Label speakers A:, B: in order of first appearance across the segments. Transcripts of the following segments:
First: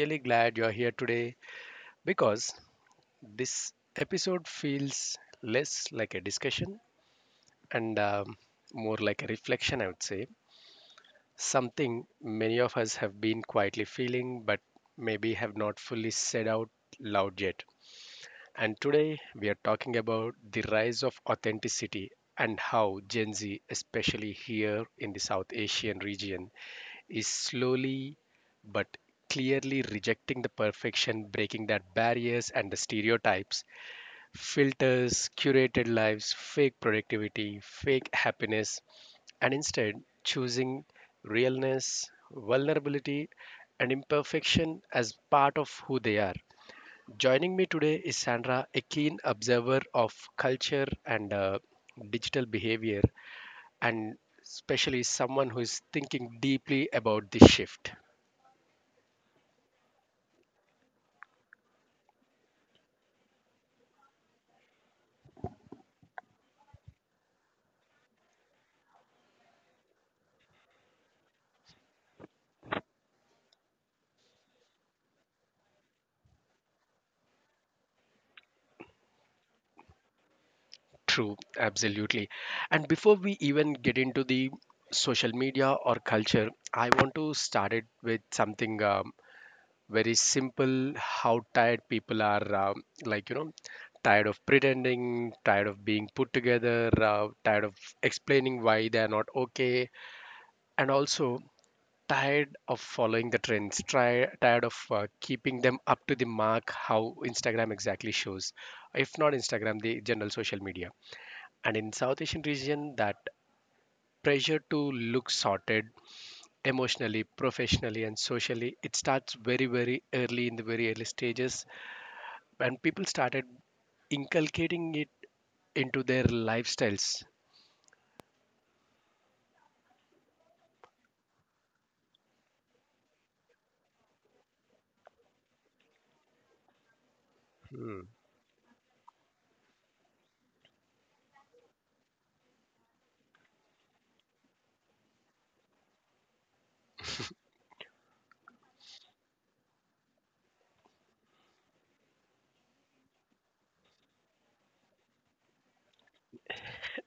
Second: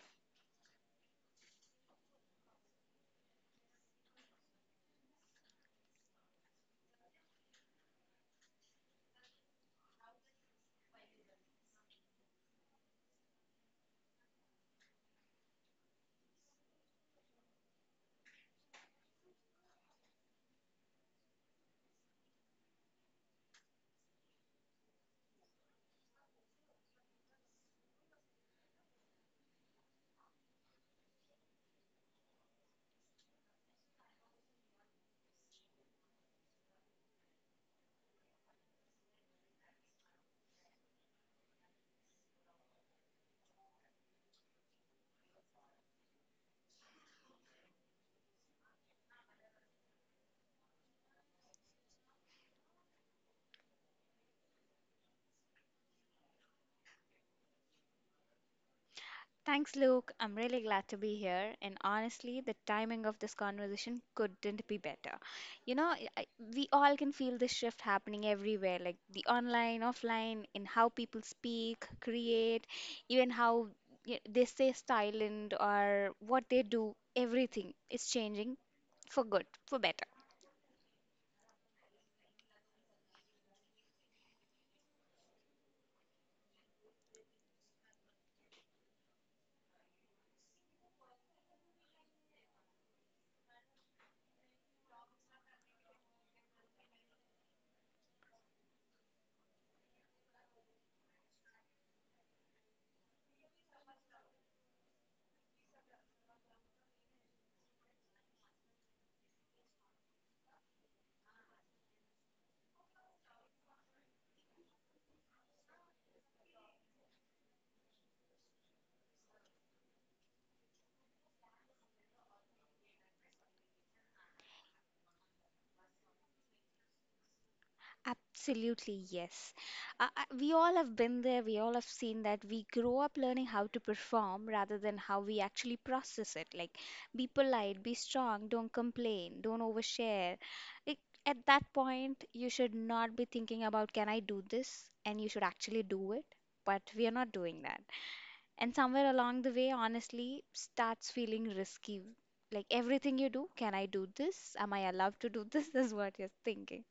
A: really glad you're here today because this episode feels less like a discussion and more like a reflection, I would say. Something many of us have been quietly feeling, but maybe have not fully said out loud yet. And today we are talking about the rise of authenticity and how Gen Z, especially here in the South Asian region, is slowly but clearly rejecting the perfection, breaking that barriers and the stereotypes, filters, curated lives, fake productivity, fake happiness, and instead choosing realness, vulnerability, and imperfection as part of who they are. Joining me today is Sandra, a keen observer of culture and digital behavior, and especially someone who is thinking deeply about this shift.
B: Thanks, Luke. I'm really glad to be here. And honestly, the timing of this conversation couldn't be better. You know, I, I- we all can feel this shift happening everywhere, like the online, offline, in how people speak, create, even how they stay silent or what they do. Everything is changing for good, for better.
A: True, absolutely. And before we even get into the social media or culture, I want to start it with something very simple, how tired people are, like, you know, tired of pretending, tired of being put together, tired of explaining why they're not okay, and also tired of following the trends, try tired of keeping them up to the mark, how Instagram exactly shows, if not Instagram, the general social media. And in South Asian region, that pressure to look sorted emotionally, professionally, and socially, it starts very very early, in the very early stages, and people started inculcating it into their lifestyles.
B: Absolutely, yes. We all have been there, we all have seen that we grow up learning how to perform rather than how we actually process it. Like, be polite,
A: Hmm.
B: be strong, don't complain, don't overshare. It, at that point, you should not be thinking about, can I do this? And you should actually do it. But we are not doing that. And somewhere along the way, honestly, starts feeling risky. Like everything you do, can I do this? Am I allowed to do this? Is what you're thinking.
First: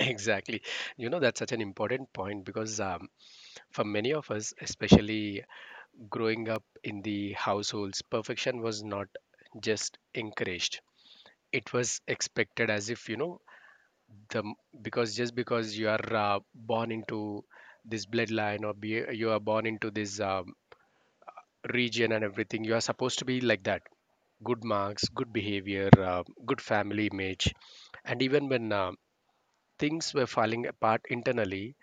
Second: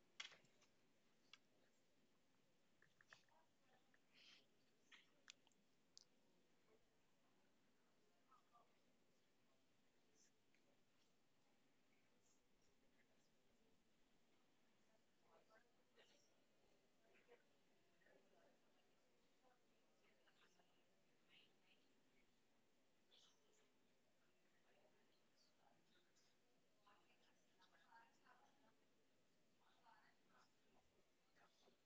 A: Exactly. You know, that's such an important point, because for many of us, especially growing up in the households, perfection was not just encouraged. It was expected. As if, you know, the because just because you are born into this bloodline, or you are born into this region and everything, you are supposed to be like that. Good marks, good behavior, good family image. And even when things were falling apart internally,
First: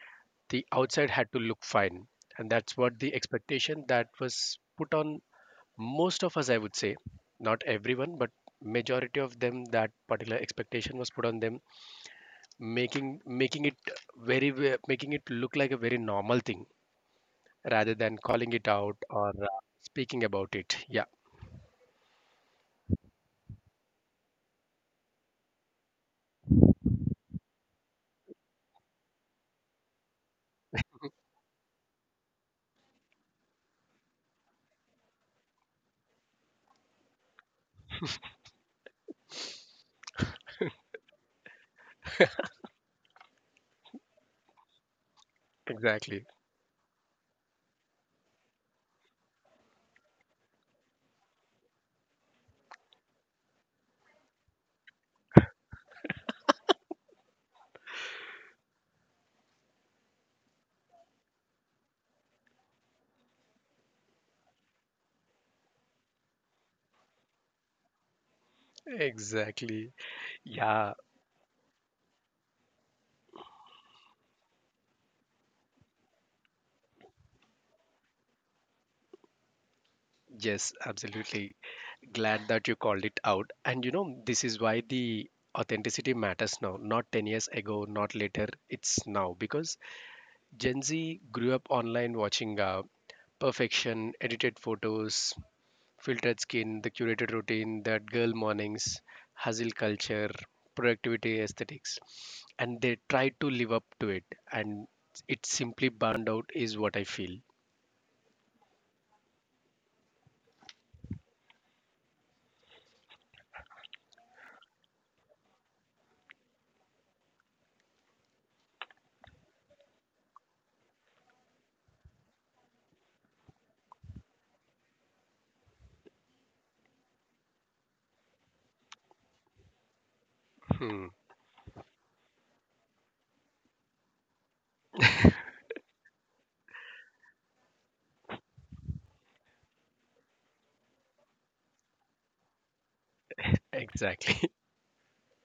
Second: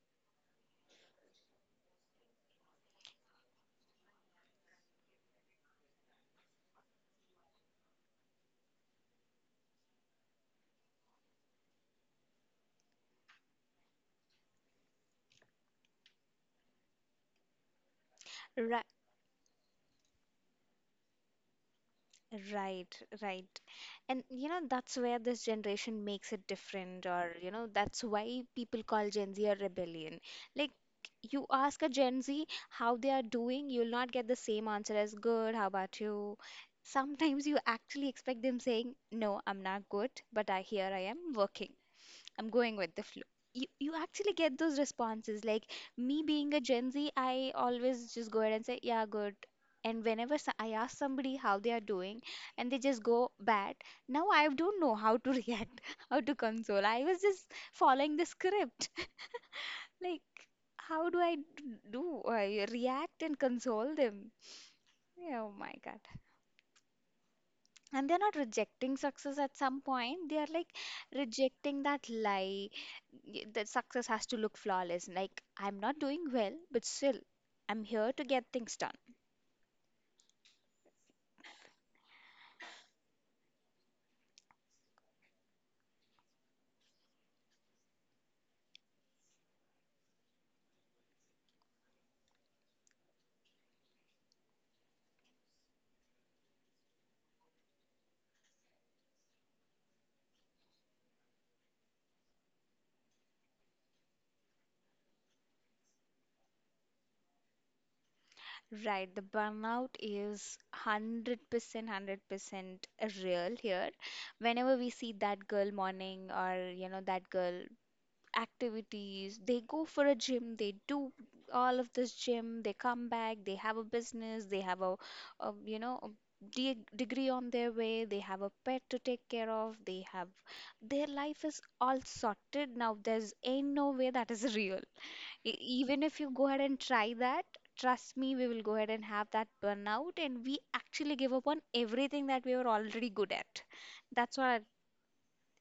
A: the outside had to look fine, and that's what the expectation that was put on most of us, I would say, not everyone but majority of them, that particular expectation was put on them, making making making it look like a very normal thing rather than calling it
B: Right.
A: out or speaking about it, yeah,
B: Right, right. And you know, that's where this generation makes it different, or you know, that's why people call Gen Z a rebellion. Like, you ask a Gen Z how they are doing, you'll not get the same answer as good, how about you? Sometimes you actually expect them saying, no, I'm not good, but I here I am working. I'm going with the flow. You actually get those responses. Like me
A: exactly,
B: being a Gen Z, I always just go ahead and say, yeah, good. And whenever I ask somebody how they are doing and they just go bad, now I don't know how to react, how to console. I was just following the script. Like, how do do I react and console them? Yeah. Oh my God. And they're not
A: exactly,
B: rejecting success. At some
A: yeah.
B: point, they are like rejecting that lie, that success has to look flawless. Like, I'm not doing well, but still I'm here to get things done.
A: Yes, absolutely. Glad that you called it out. And you know, this is why the authenticity matters now, not 10 years ago, not later, it's now. Because Gen Z grew up online watching perfection, edited photos, filtered skin, the curated routine, that girl mornings, hustle culture, productivity aesthetics. And they try to live up to it. And it simply burned out, is what I feel.
B: Right, the burnout is 100% real here. Whenever we see that girl morning, or you know, that girl activities, they go for a gym, they do all of this gym, they come back, they have a business, they have a, you know, a degree on their way, they have a pet to take care of, they have, their
A: Hmm,
B: life is all sorted. Now, there's ain't no way that is real. E- Even if you go ahead and try that, trust me, we will go ahead and have that burnout, and we actually give up on everything that we were already good at. That's what i
A: exactly.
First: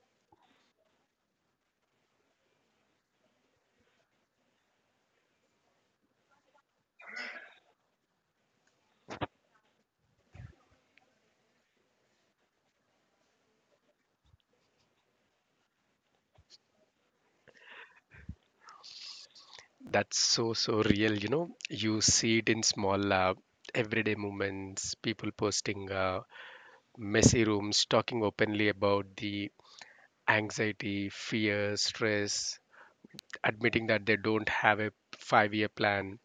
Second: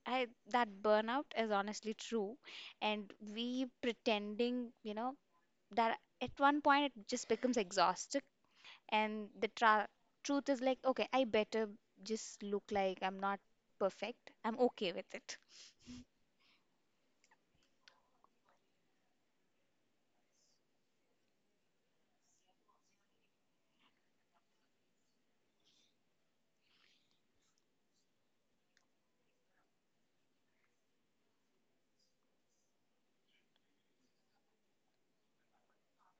B: I that burnout is honestly true, and we pretending, you know, that at one point it just becomes exhausting, and the tra truth is like, okay, I better just look like I'm not perfect. I'm okay with it.
A: That's so, so real. You know, you see it in small, everyday moments, people posting messy rooms, talking openly about the anxiety, fear, stress, admitting that they don't have a 5-year plan,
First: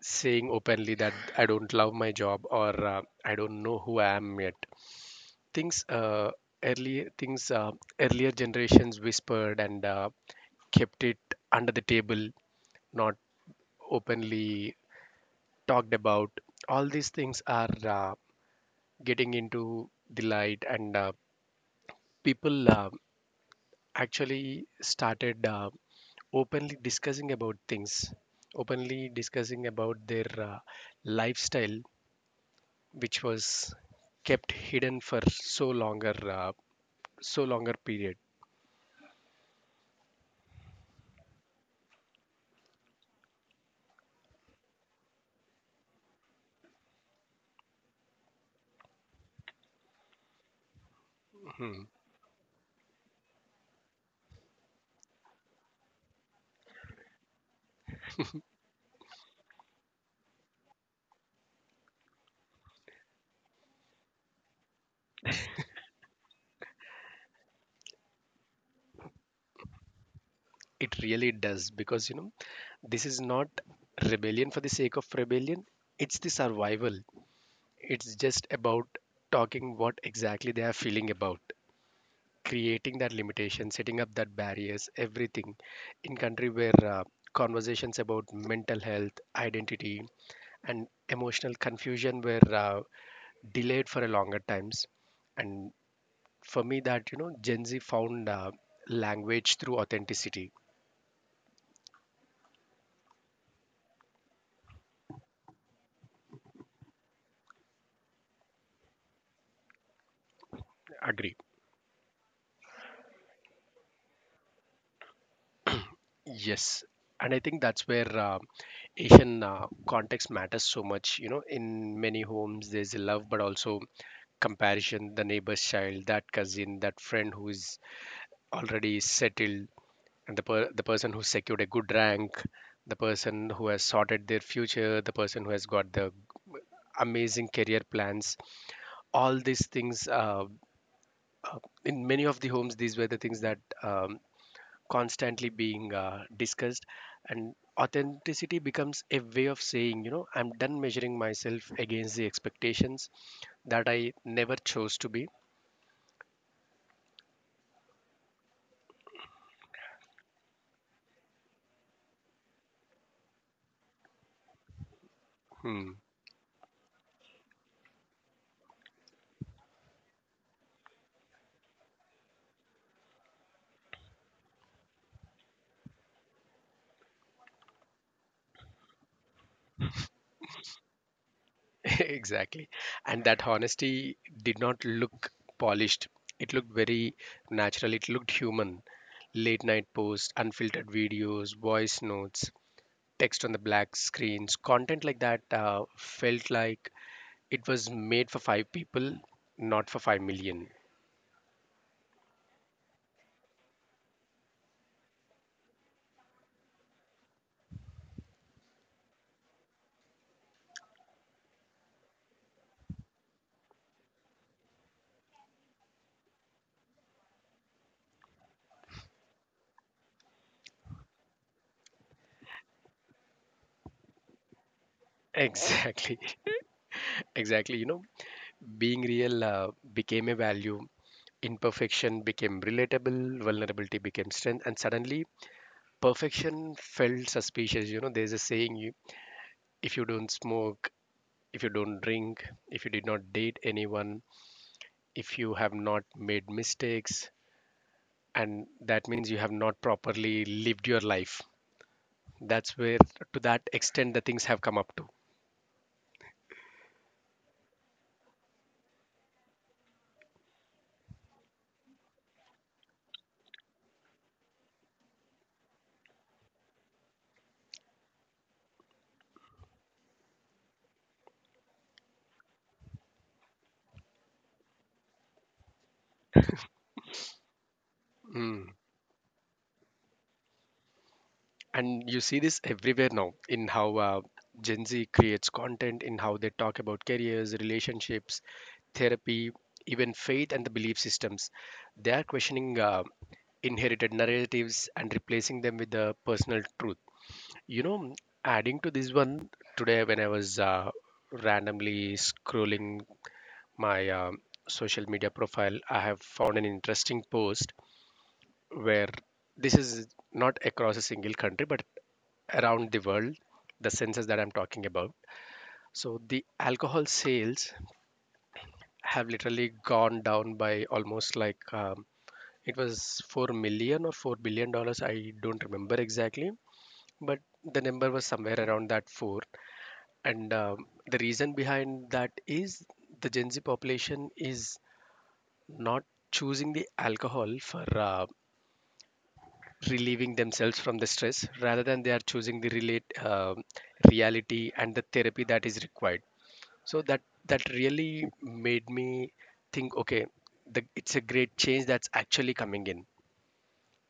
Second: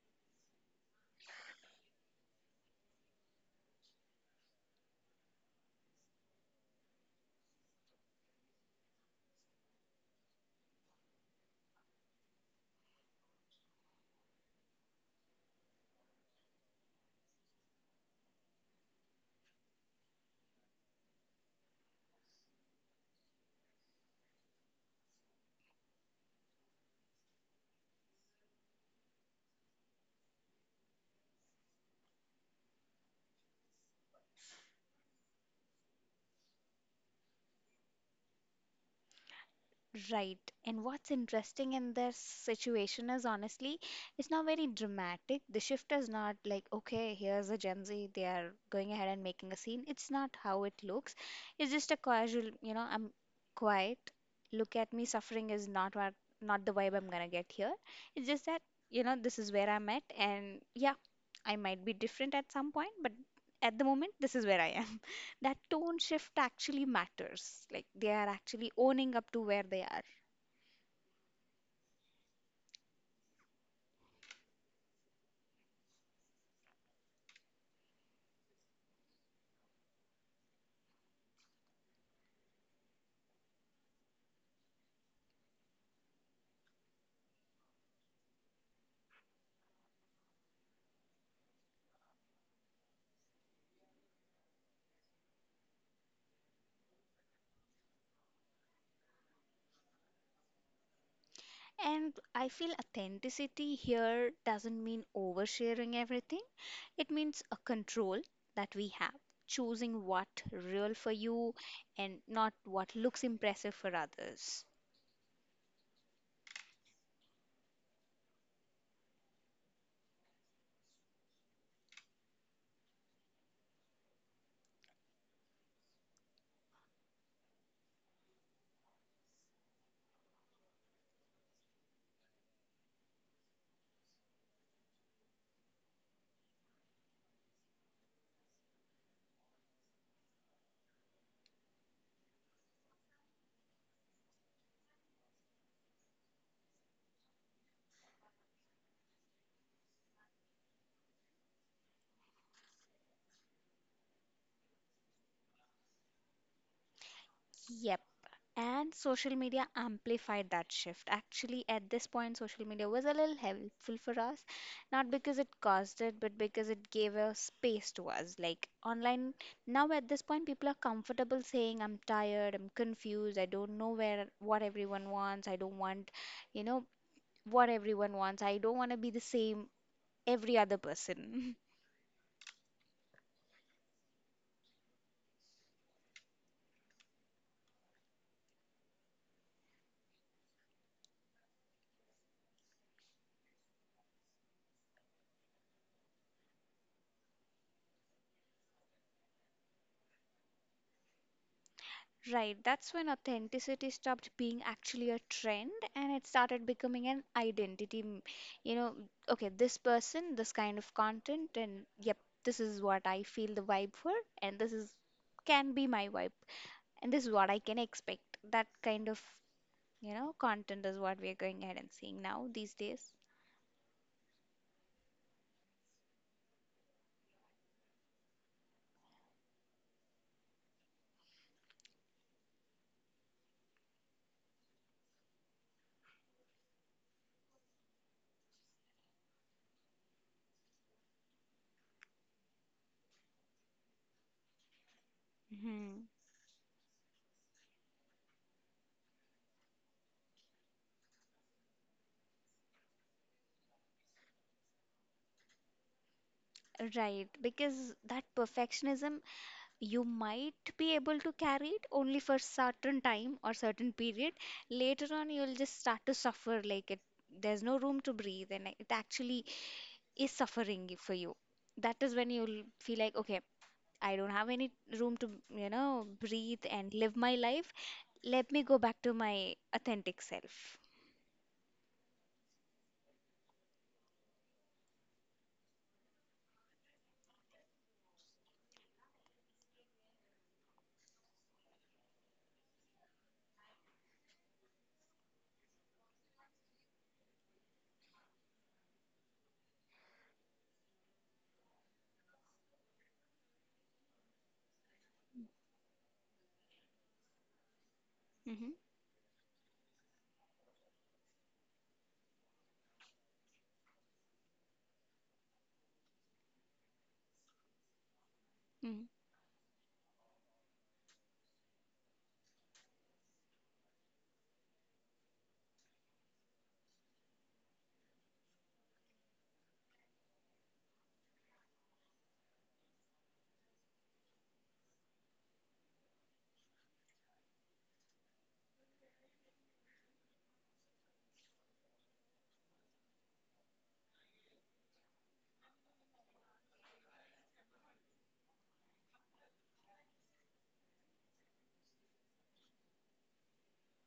A: saying openly that I don't love my job, or I don't know who I am yet. Things, earlier things Earlier generations whispered and kept it under the table, not openly talked about. All these things are getting into the light, and people actually started openly discussing about things, openly discussing about their lifestyle, which was kept hidden for so longer period.
B: Right. And what's interesting in this situation is honestly, it's not very dramatic. The shift is not like, okay, here's a Gen Z, they are going ahead and making a scene. It's not how it looks. It's
A: Mhm.
B: just a casual, you know, I'm quiet. Look at me, suffering is not what, not the vibe I'm gonna get here. It's just that, you know, this is where I'm at, and yeah, I might be different at some point, but at the moment, this is where I am. That tone shift actually matters. Like, they are actually owning up to where they are.
A: It really does, because, you know, this is not rebellion for the sake of rebellion, it's the survival. It's just about talking what exactly they are feeling about, creating that limitation, setting up that barriers, everything. In country where conversations about mental health, identity, and emotional confusion were delayed for a longer times, and for me, that, you know, Gen Z found language through authenticity.
B: And I feel authenticity here doesn't mean oversharing everything. It means a control that we have, choosing what real for
A: Agree.
B: you and not what looks impressive for others.
A: Yes, and I think that's where Asian context matters so much. You know, in many homes, there's a love, but also comparison. The neighbor's child, that cousin, that friend who is already settled, and the person who secured a good rank, the person who has sorted their future, the person who has got the amazing career plans. All these things. In many of the homes, these were the things that constantly being discussed, and authenticity becomes a way of saying, you know, I'm done measuring myself against the expectations that I never chose to be.
B: Yep. And social media amplified that shift. Actually, at this point, social media was a little helpful for us, not because it
A: Hmm.
B: caused it, but because it gave a space to us. Like online, now at this point, people are comfortable saying, I'm tired, I'm confused, I don't know where what everyone wants, I don't want, you know, what everyone wants, I don't want to be the same every other person.
A: Exactly. And that honesty did not look polished, it looked very natural, it looked human. Late night posts, unfiltered videos, voice notes, text on the black screens, content like that felt like it was made for five people, not for 5 million.
B: Right, that's when authenticity stopped being actually a trend and it started becoming an identity. You know, okay, this person, this kind of content, and yep, this is what I feel the vibe for, and this is can be my vibe, and this is what I can expect. That kind of, you know, content is what we're going ahead and seeing now these days.
A: Exactly, exactly. You know, being real became a value, imperfection became relatable, vulnerability became strength, and suddenly perfection felt suspicious. You know, there's a saying, if you don't smoke, if you don't drink, if you did not date anyone, if you have not
B: Hmm.
A: made mistakes, and that means you have not properly lived your life. That's where, to that extent, the things have come up to.
B: Right, because that perfectionism, you might be able to carry it only for certain time or certain period. Later on, you'll just start to suffer. Like it, there's no room to breathe, and it actually is suffering for you. That is when you'll feel like, okay, I don't have any room to, you know, breathe and live my life. Let
A: Mm.
B: me go back to my authentic self.
A: And you see this everywhere now, in how Gen Z creates content, in how they talk about careers, relationships, therapy, even faith and the belief systems. They are questioning inherited narratives and replacing them with the personal truth. You know, adding to this one, today when I was randomly scrolling my social media profile, I have found an interesting post,
B: Hmm.
A: where this is not across a single country but around the world. The census that I'm talking about, so the alcohol sales
B: Hmm.
A: have literally gone down by almost like, it was 4 million or $4 billion, I don't remember exactly, but the number was somewhere around that 4. And the reason behind that is the Gen Z population is not choosing the alcohol for relieving themselves from the stress, rather than they are choosing the relate reality and the therapy that is required. So that really made me think, okay, it's a great change that's actually coming in.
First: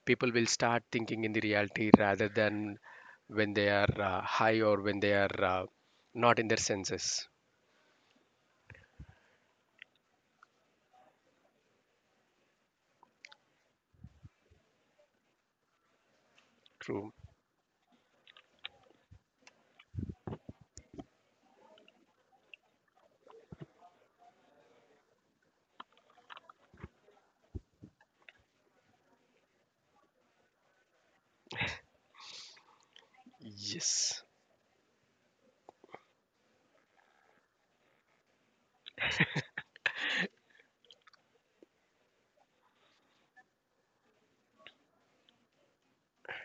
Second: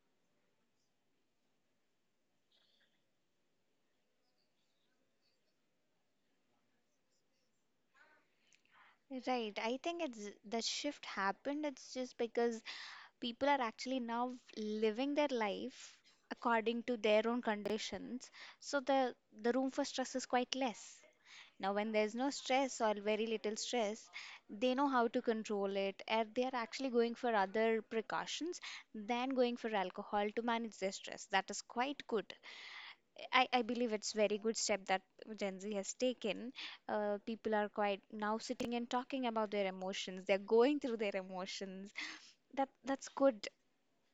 A: People will start thinking in the reality rather than when they are high or when they are not in their senses.
B: Right. I think it's the shift happened. It's just because people are actually now living their life according to
A: True.
B: their own conditions, so the room for stress is quite less. Now, when there's no stress or very little stress, they know how to control it, and they are actually going for other precautions than going for alcohol to manage their stress. That is quite good.
A: Yes.
B: I believe it's very good step that Gen Z has taken. People are quite now sitting and talking about their emotions, they're going through their emotions. That's good.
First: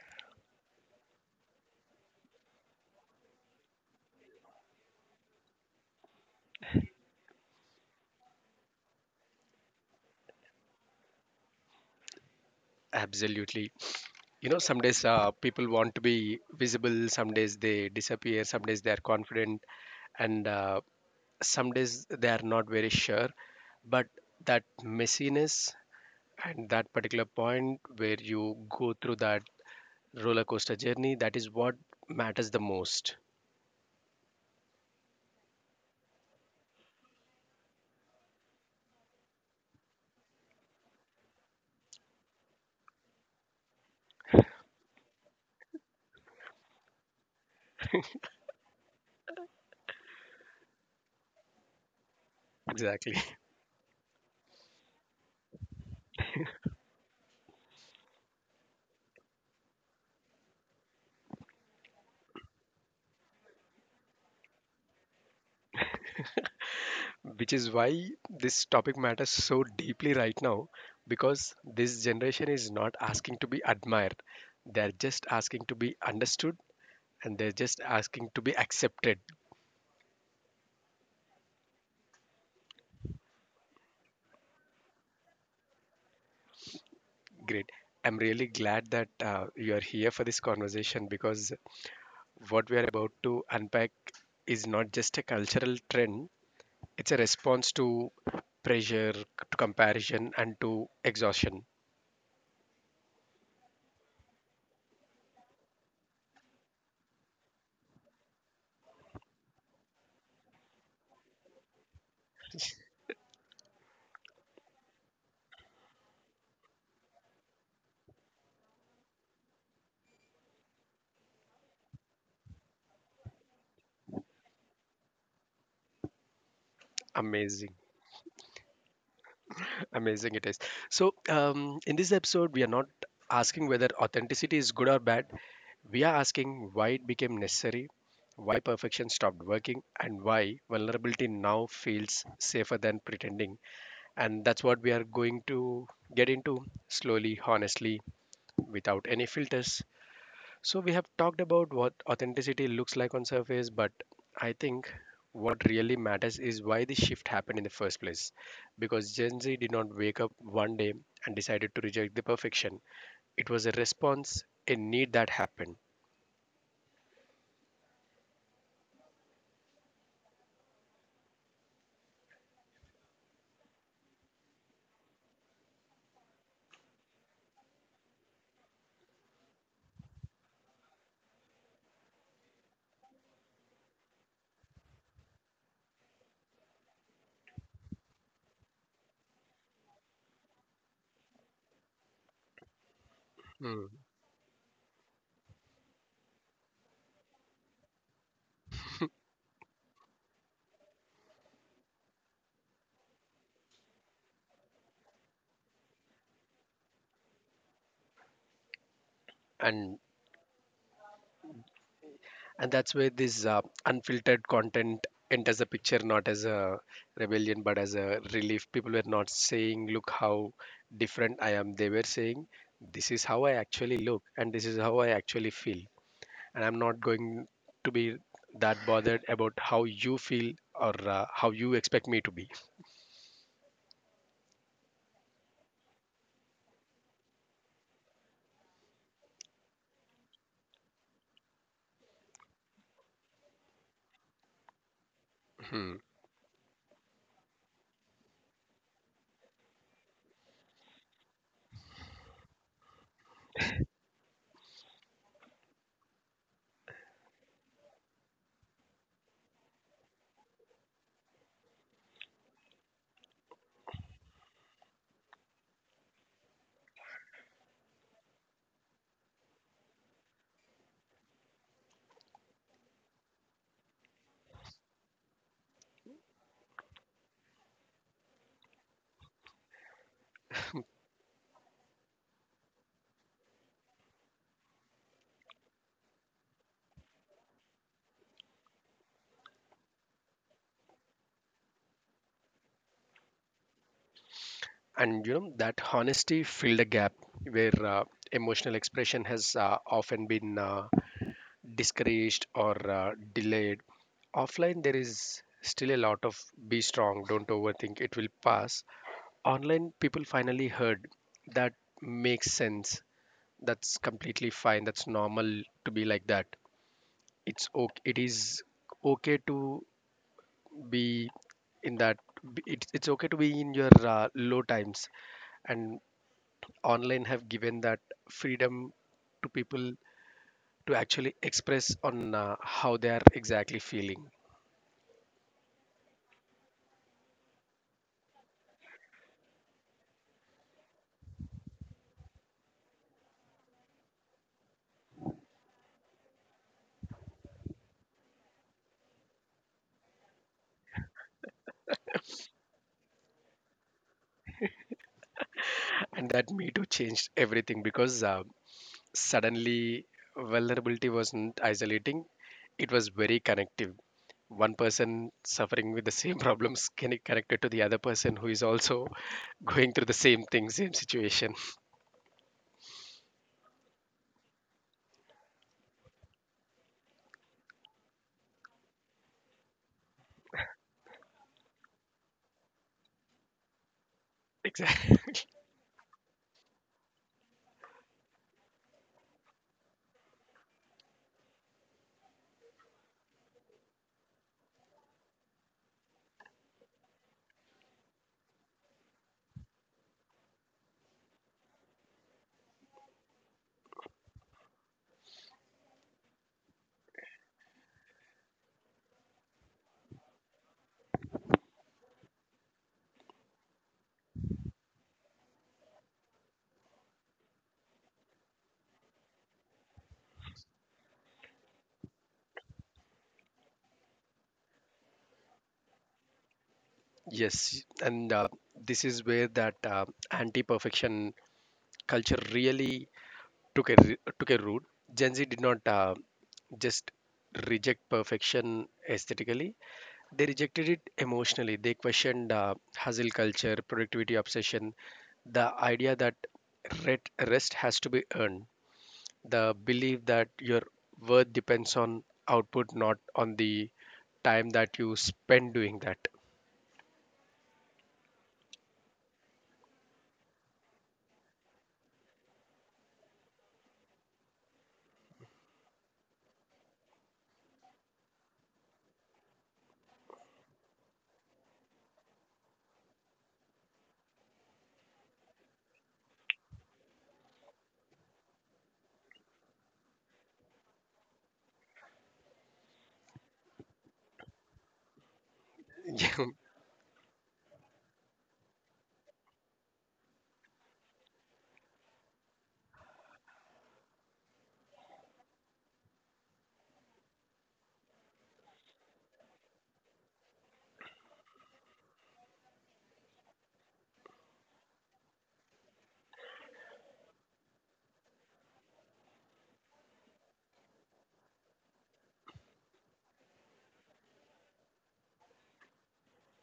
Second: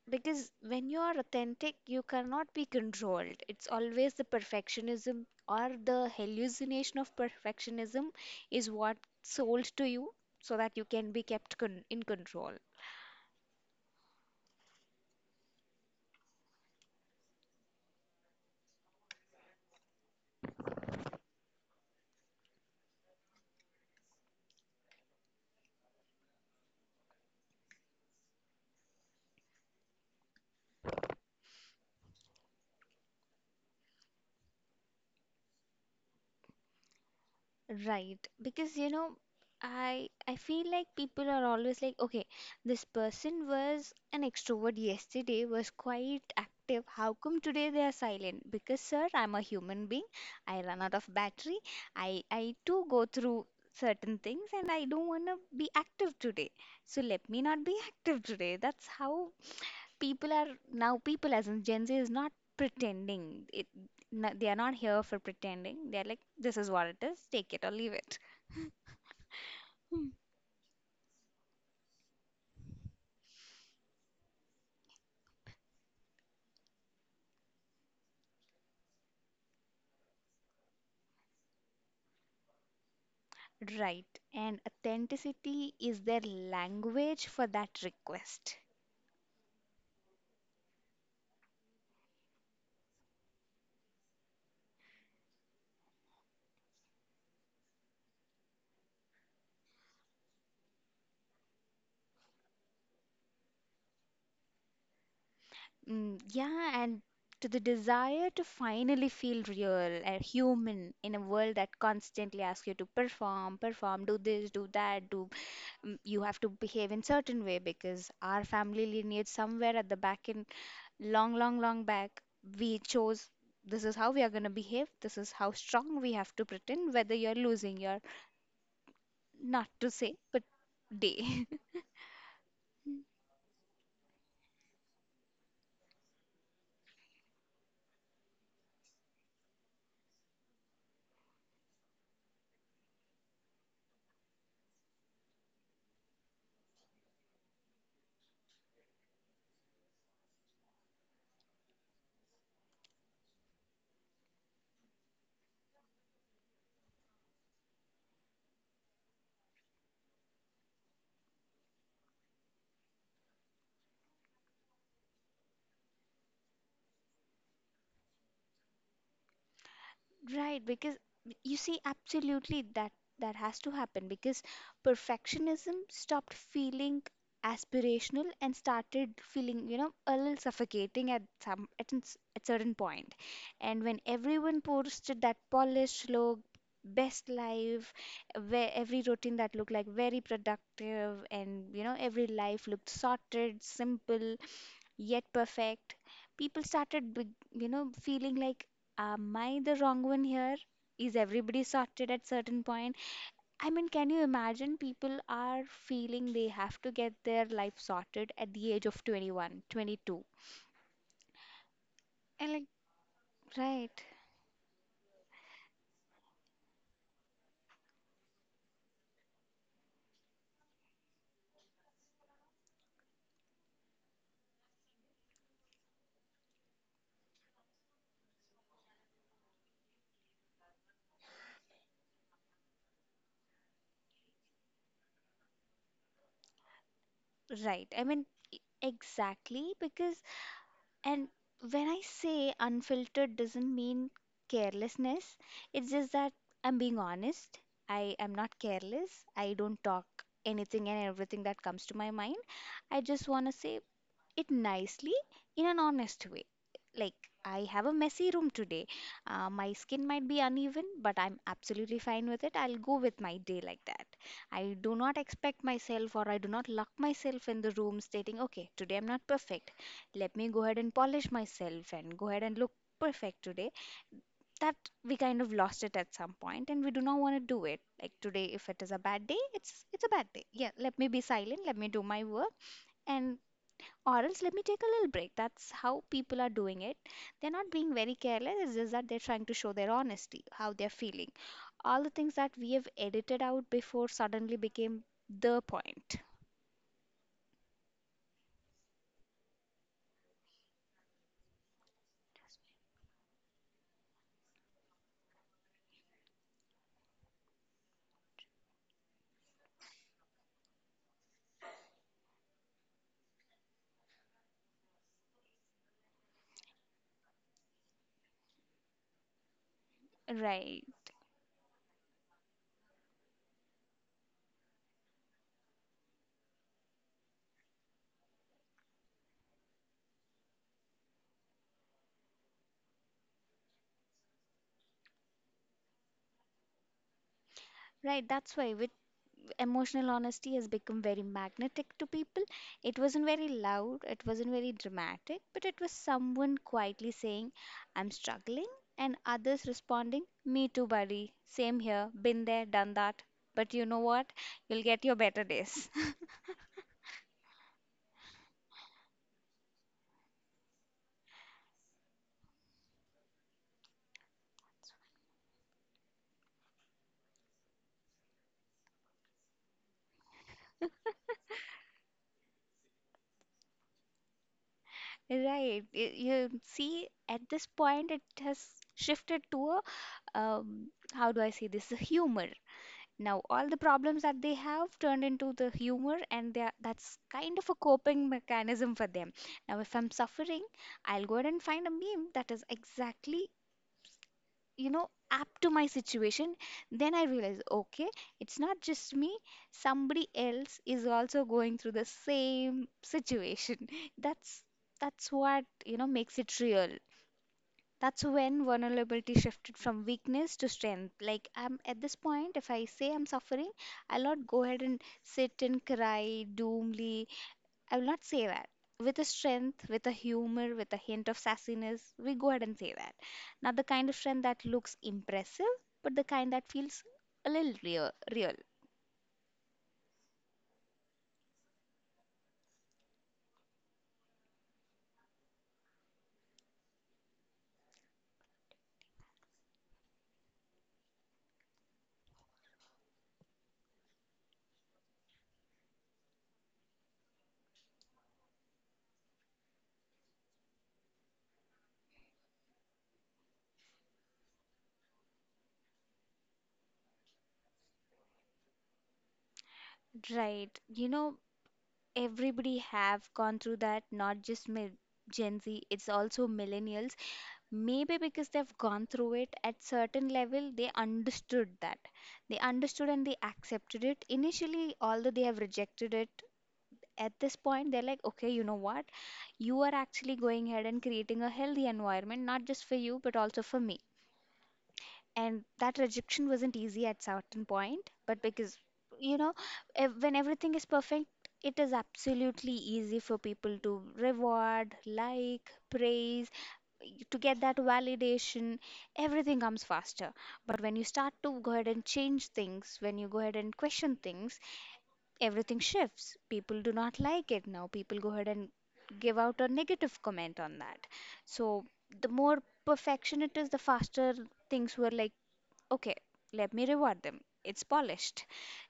B: Because when you are authentic, you cannot be controlled. It's always the perfectionism, or the hallucination of perfectionism is what sold to you so that you can be kept in control.
A: Absolutely. You know, some days people want to be visible, some days they disappear, some days they are confident, and some days they are not very sure, but that messiness and that particular point where you go through that roller coaster journey, that is what matters the most.
B: Right, because you know, I feel like people are always like, okay, this person was an extrovert yesterday, was quite active. How come today they are silent? Because sir, I'm a human being. I run out of battery. I too go through certain things, and I don't wanna
A: Exactly.
B: be active today. So let me not be active today. That's how people are now. People as in Gen Z is not pretending. It No, they are not here for pretending. They are like, this is what it is. Take it or leave it.
A: Which is
B: Hmm.
A: why this topic matters so deeply right now, because this generation is not asking to be admired, they are just asking to be understood, and they're just asking to be accepted.
B: Right. And authenticity is their language for that request.
A: Great. I'm really glad that you're here for this conversation, because what we are about to unpack is not just a cultural trend, it's a response to pressure, to comparison, and to exhaustion.
B: Mm, yeah, and to the desire to finally feel real and human in a world that constantly asks you to perform, perform, do this, do that, do, mm, you have to behave in certain way because our family lineage somewhere at the back end long, long, long back, we chose, this is how we are going to behave, this is how strong we have to pretend, whether you're losing your, not to
A: Amazing.
B: say, but day.
A: Amazing it is. So, in this episode, we are not asking whether authenticity is good or bad. We are asking why it became necessary, why perfection stopped working, and why vulnerability now feels safer than pretending. And that's what we are going to get into slowly, honestly, without any filters. So we have talked about what authenticity looks like on surface, but I think what really matters is why the shift happened in the first place. Because Gen Z did not wake up one day and decided to reject the perfection. It was a response, a need that happened.
B: Right, because you see, absolutely that that has to happen because perfectionism stopped feeling aspirational and started feeling, you know, a little suffocating at some at at certain point. And when everyone posted that polished look, best life, where every routine that looked like very productive, and you know, every life looked sorted, simple, yet perfect.
A: Mm.
B: People started, big, you know, feeling like, am I the wrong one here? Is everybody sorted at certain point? I mean, can you imagine people are feeling they have to get their life sorted at the age of 21, 22?
A: And
B: And like,
A: and that's where this unfiltered content enters the picture, not as a rebellion but as a relief. People were not saying, look how different I am. They were saying, this is how I actually look and this is how I actually feel. And I'm not going to be that bothered about how you feel, or how you expect me to be.
B: right, right. I mean, exactly because. And when I say unfiltered doesn't mean carelessness. It's just that I'm being honest. I am
A: Hmm.
B: not careless. I don't talk anything and everything that comes to my mind. I just want to say it nicely in an honest way. Like, I have a messy room today. My skin might be uneven, but I'm absolutely fine with it. I'll go with my day like that. I do not expect myself, or I do not lock myself in the room stating, okay, today I'm not perfect. Let me go ahead and polish myself and go ahead and look perfect today. That we kind of lost it at some point, and we do not want to do it. Like today, if it is a bad day, it's a bad day. Yeah, let me be silent, let me do my work, and or else let me take a little break. That's how people are doing it. They're not being very careless, it's just that they're trying to show their honesty, how they're feeling. All the things that we have edited out before suddenly became the point.
A: And you know, that honesty filled a gap where emotional expression has often been discouraged or delayed. Offline, there is still a lot of be strong, don't overthink, it will pass. Online, people finally heard that, makes sense, that's completely fine, that's normal to be like that, it's okay, it
B: Right.
A: is okay to be in it's okay to be in your low times, and online have given that freedom to people to actually express on how they are exactly feeling.
B: Right, that's why, which emotional honesty has become very magnetic to people. It wasn't very loud, it wasn't very dramatic, but it was someone quietly saying, I'm struggling, and others responding, me too, buddy. Same here, been there, done that. But you know what? You'll get your better days.
A: And that me too changed everything, because suddenly, vulnerability wasn't isolating, it was very connective. One person suffering with the same problems can be connected to the other person who is also going through the same thing, same situation.
B: Right. You see, at this point, it has shifted to a, how do I say this? A humor. Now, all the problems that they have turned into the humor, and they are,
A: Exactly.
B: that's kind of a coping mechanism for them. Now, if I'm suffering, I'll go ahead and find a meme that is exactly, apt to my situation. Then I realize, okay, it's not just me, somebody else is also going through the same situation. That's that's what, makes it real. That's when vulnerability shifted from weakness to strength. Like, I'm at this point, if I say I'm suffering, I'll not go ahead and sit and cry doomly. I will not say that. With a strength, with a humor, with a hint of sassiness, we go ahead and say that. Now the kind of strength that looks impressive, but the kind that feels a little real.
A: Yes, and this is where that anti-perfection culture really took a root. Gen Z did not just reject perfection aesthetically; they rejected it emotionally. They questioned hustle culture, productivity obsession, the idea that rest has to be earned, the belief that your worth depends on output, not on the time that you spend doing that.
B: Right? Everybody have gone through that, not just Gen Z, it's also millennials. Maybe because they've gone through it at certain level, they understood that. They understood and they accepted it initially, although they have rejected it. At this point they're like, okay, you know what, you are actually going ahead and creating a healthy environment, not just for you but also for me. And that rejection wasn't easy at certain point, but
A: Yeah,
B: because you know when everything is perfect, it is absolutely easy for people to reward, like praise, to get that validation, everything comes faster. But when you start to go ahead and change things, when you go ahead and question things, everything shifts. People do not like it now. People go ahead and give out a negative comment on that. So the more perfection it is, the faster things were like, okay, let me reward them. It's polished.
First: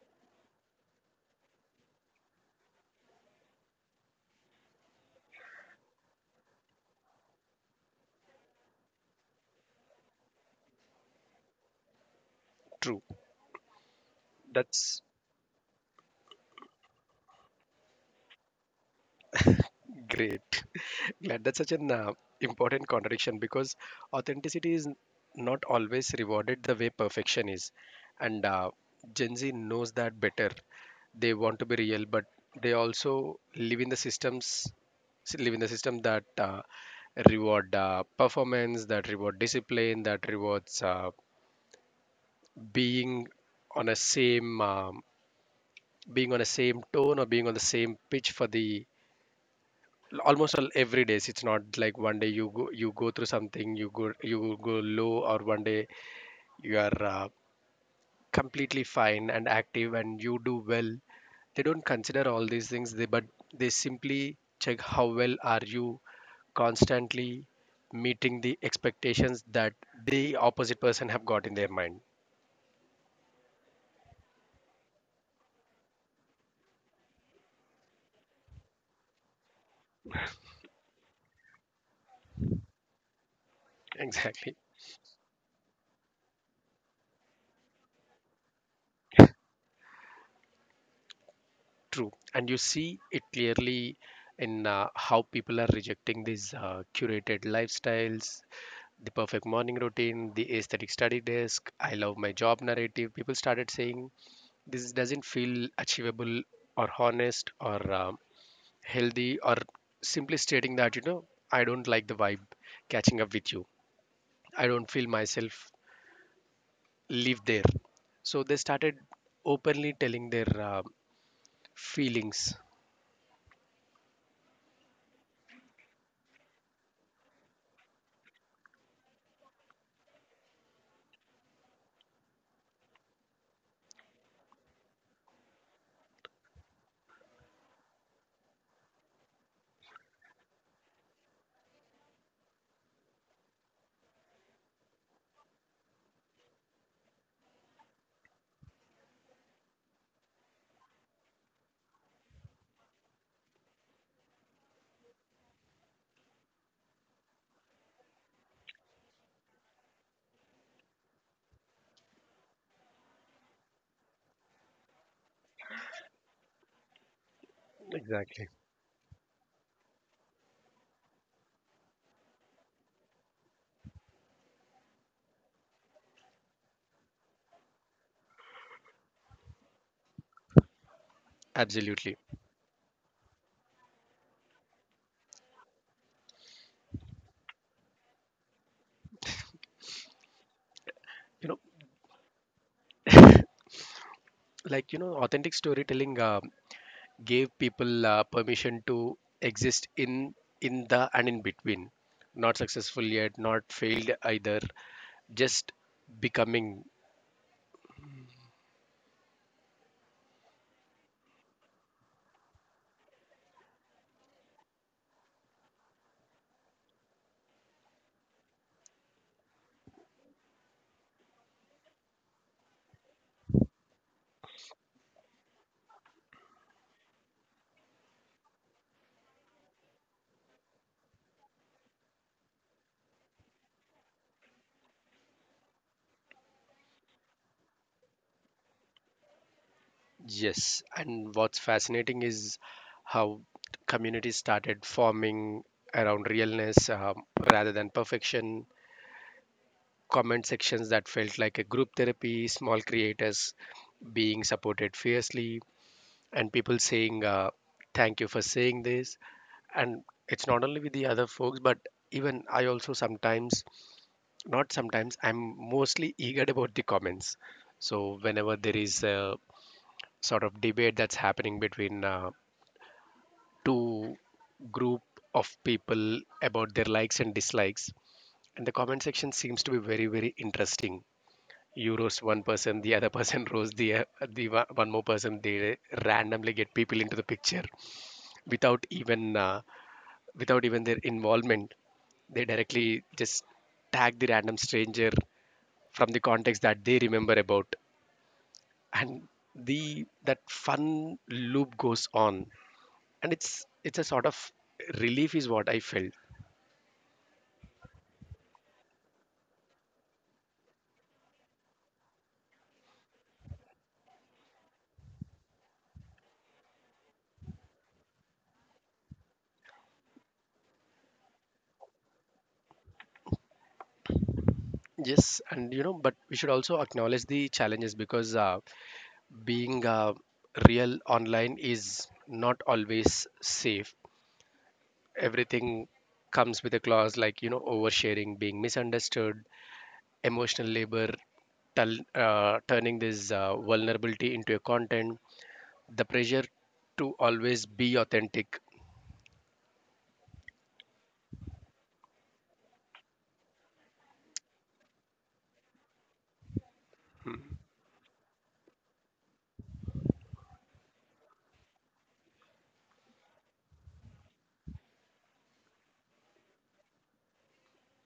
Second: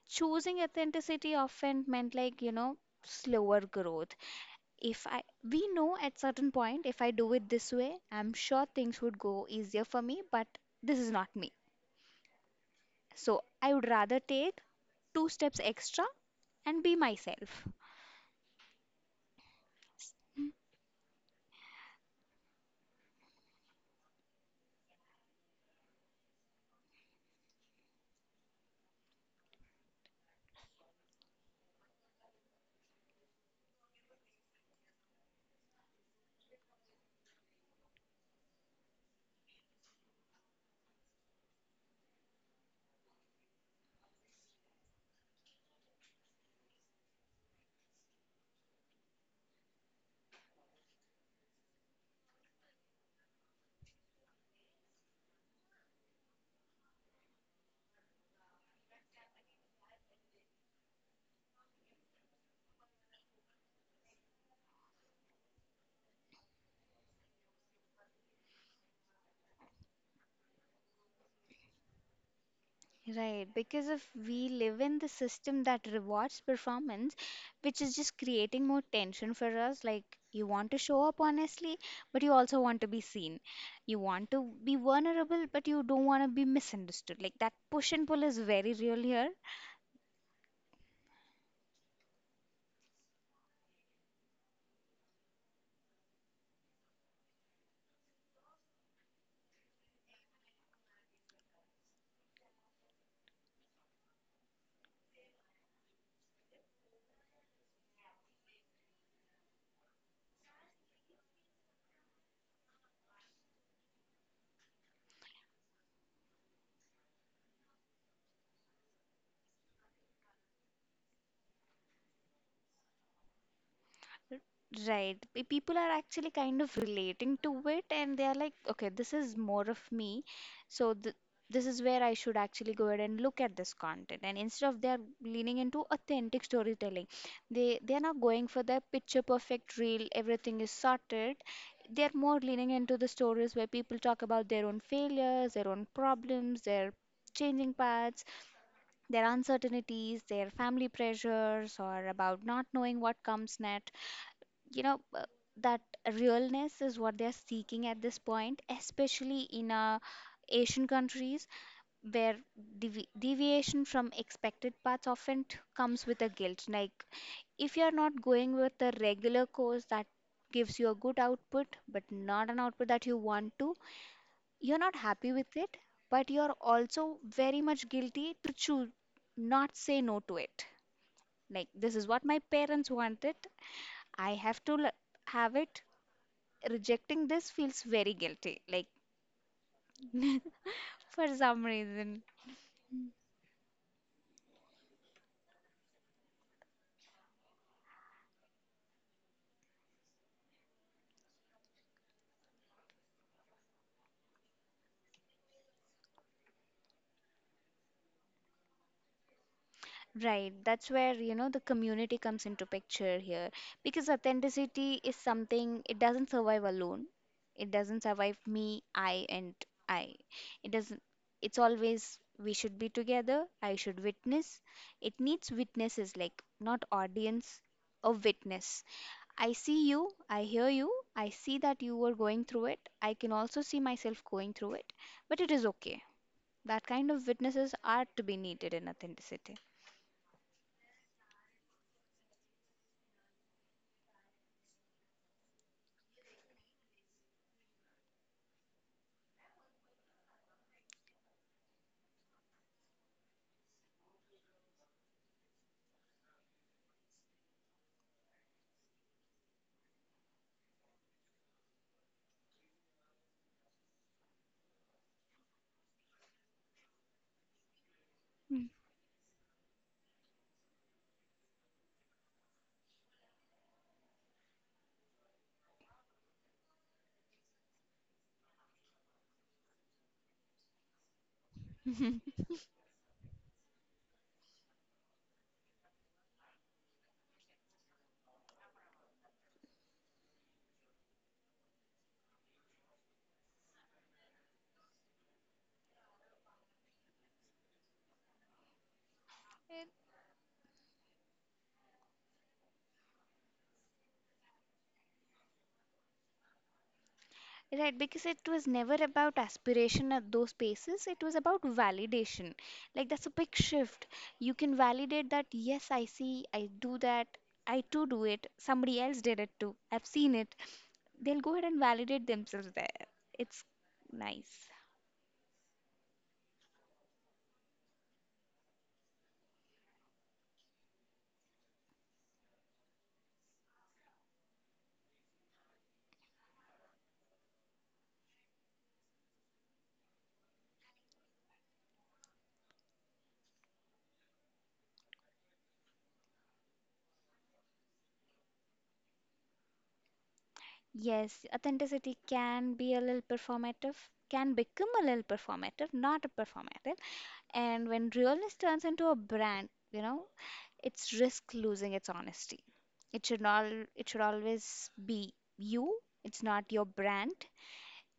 B: Choosing authenticity often meant, like, slower growth. If I We know at certain point, if I do it this way, I'm sure things would go easier for me, but this is not me.
A: true.
B: So I would
A: That's
B: rather take two steps extra and be myself.
A: Great. Glad that's such an important contradiction because authenticity is not always rewarded the way perfection is. And Gen Z knows that better. They want to be real, but they also live in the system that reward performance, that reward discipline, that rewards being on a same being on a same tone or being on the same pitch for the almost all every days. It's not like one day you go through something, you go low, or one day you are completely fine and active and you do well. They don't consider all these things. They but they simply check how well are you constantly meeting the expectations that the opposite person have got in their mind.
B: Right, because if we live in the system that rewards performance, which is just creating more tension for us, like, you want to show up honestly, but you also want to be seen. You want to
A: Exactly.
B: be vulnerable, but you don't want to be misunderstood. Like, that push and pull is very real here.
A: True, and you see it clearly in how people are rejecting these curated lifestyles, the perfect morning routine, the aesthetic study desk, I love my job narrative. People started saying this doesn't feel achievable or honest or healthy, or simply stating that, you know, I don't like the vibe catching up with you. I don't feel myself live there. So they started openly telling their feelings.
B: Right. People are actually kind of relating to it and they are like, okay, this is more of me. So th This is where I should actually go ahead and look at this content. And instead of, they're leaning into authentic storytelling, they are not going for the picture perfect reel, everything is sorted. They're more leaning into the stories where people talk about their own failures, their own problems, their changing paths, their uncertainties, their family pressures, or about not knowing what comes next. you know uh, that realness is what they're seeking at this point, especially in Asian countries, where deviation from expected paths often comes with a guilt. Like, if you're not
A: Exactly.
B: going with the regular course that gives you a good output, but not an output that you want to, you're not happy with it, but you're also very much guilty to choose, not say no to it. Like, this is
A: Absolutely.
B: what my parents wanted, I have to l- have it. Rejecting this feels very guilty, like, for
A: You
B: some reason.
A: know, like, you know, authentic storytelling gave people permission to exist in the and in between, not successful yet, not failed either, just becoming.
B: Right, that's where, the community comes into picture here, because authenticity is something, it doesn't survive alone. It doesn't survive me, I and I. It doesn't It's always, we should be together, I should witness. It needs witnesses, like, not audience, a witness. I see you, I hear you, I see that you were going through it. I can also see myself going through it, but it is okay. That kind of witnesses are to be needed in authenticity.
A: Yes, and what's fascinating is how communities started forming around realness, rather than perfection. Comment sections that felt like a group therapy, small creators being supported fiercely, and people saying thank you for saying this. And it's not only with the other folks, but even I also sometimes, not sometimes, I'm mostly eager about the comments. So whenever there is a sort of debate that's happening between two group of people about their likes and dislikes, and the comment section seems to be very very interesting. You roast one person, the other person roast the one more person. They randomly get people into the picture without even without even their involvement. They directly just tag the random stranger from the context that they remember about, and the that fun loop goes on. And it's a sort of relief is what I felt.
B: Right, because it was never about aspiration at those spaces, it was about validation. Like, that's a big shift. You can validate that, yes, I see, I do that, I too do it, somebody else did it too, I've seen it. They'll go ahead and validate themselves there. It's nice.
A: Yes, and you know, but we should also acknowledge the challenges, because being real online is not always safe. Everything comes with a clause, like, you know, oversharing, being misunderstood, emotional labor, turning this vulnerability into a content, the pressure to always be authentic,
B: Yes, authenticity can be a little performative, can become a little performative, not a performative. And when realness turns into a brand, it's risk losing its honesty. It should all it should always be you. It's not your brand.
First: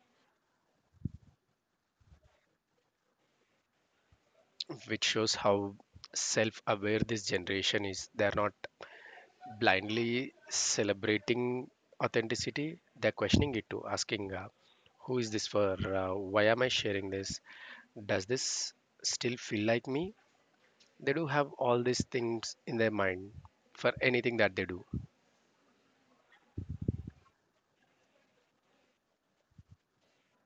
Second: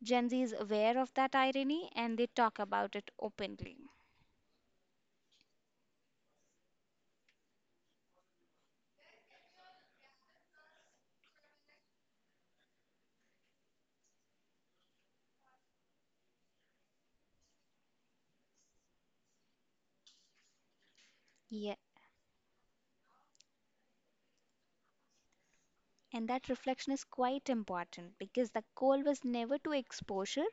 B: Gen Z is aware of that irony and they talk about it openly.
A: which shows how self aware this generation is. They're not blindly celebrating authenticity, they're questioning it too, asking, who is this for? Why am I sharing this? Does this still feel like me? They do have
B: Yeah.
A: all these things in their mind for anything that they do.
B: And that reflection is quite important because the goal was never to exposure.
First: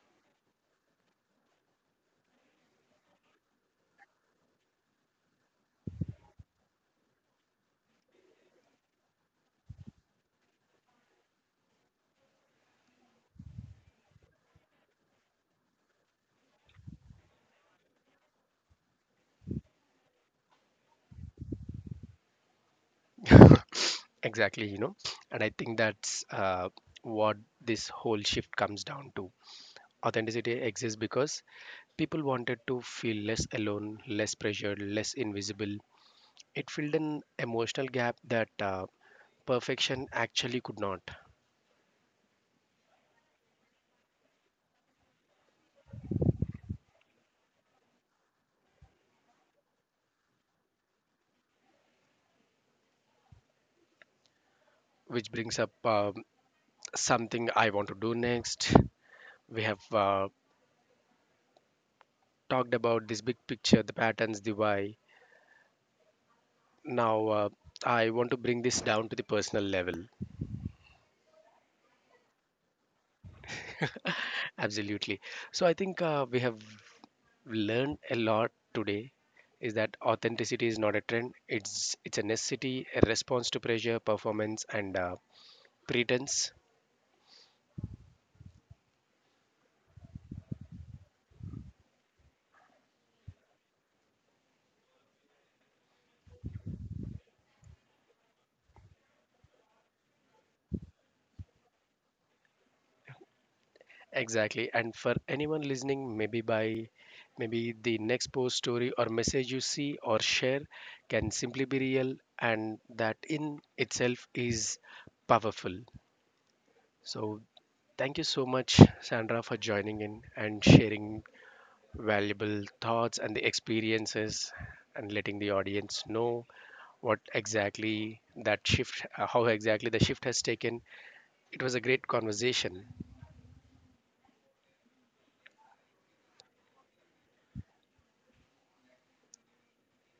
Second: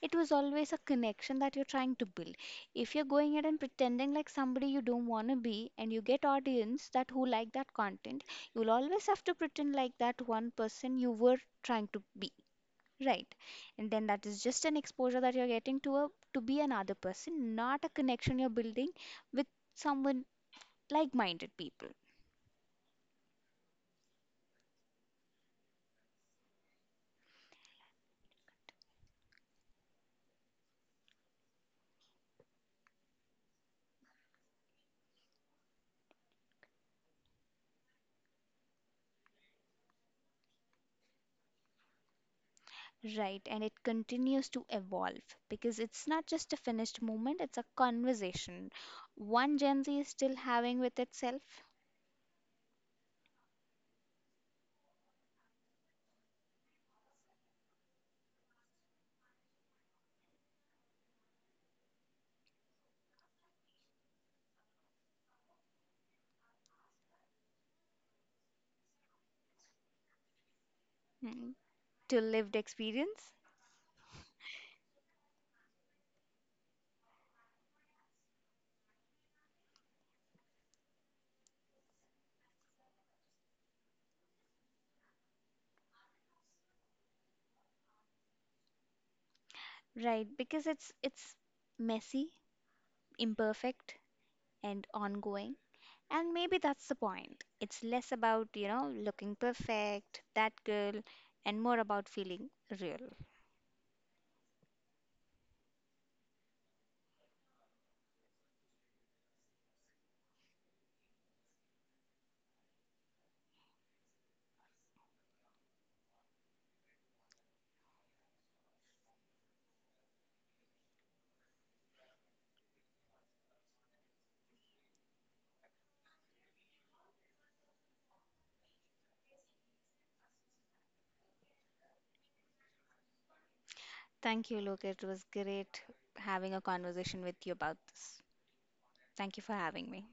B: It was always a connection that you're trying to build. If you're going ahead and pretending like somebody you don't want to be, and you get audience that who like that content, you'll always have to pretend like that one person you were trying to be, right? And then that is just an exposure that you're getting, to a to be another person, not a connection you're building with someone like-minded people.
A: Exactly, you know, and I think that's what this whole shift comes down to. Authenticity exists because people wanted to feel less alone, less pressured, less invisible. It filled an emotional gap that perfection actually could not.
B: Right, and it continues to evolve because it's not just a finished movement, it's a conversation. One Gen Z is still having with itself.
A: Which brings up something I want to do next. We have talked about this big picture, the patterns, the why. Now uh, I want to bring this down to the personal level.
B: Mm. To lived experience,
A: Absolutely. So I think we have learned a lot today, is that authenticity is not a trend. It's a necessity, a response to pressure, performance, and pretense.
B: right? Because it's messy, imperfect, and ongoing. And maybe that's the point. It's less about, looking perfect, that girl, and more about feeling real.
A: Exactly. And for anyone listening, maybe the next post, story, or message you see or share can simply be real, and that in itself is powerful. So thank you so much, Sandra, for joining in and sharing valuable thoughts and the experiences, and letting the audience know what exactly that shift, how exactly the shift has taken. It was a great conversation.
B: Thank you, Luke. It was great having a conversation with you about this. Thank you for having me.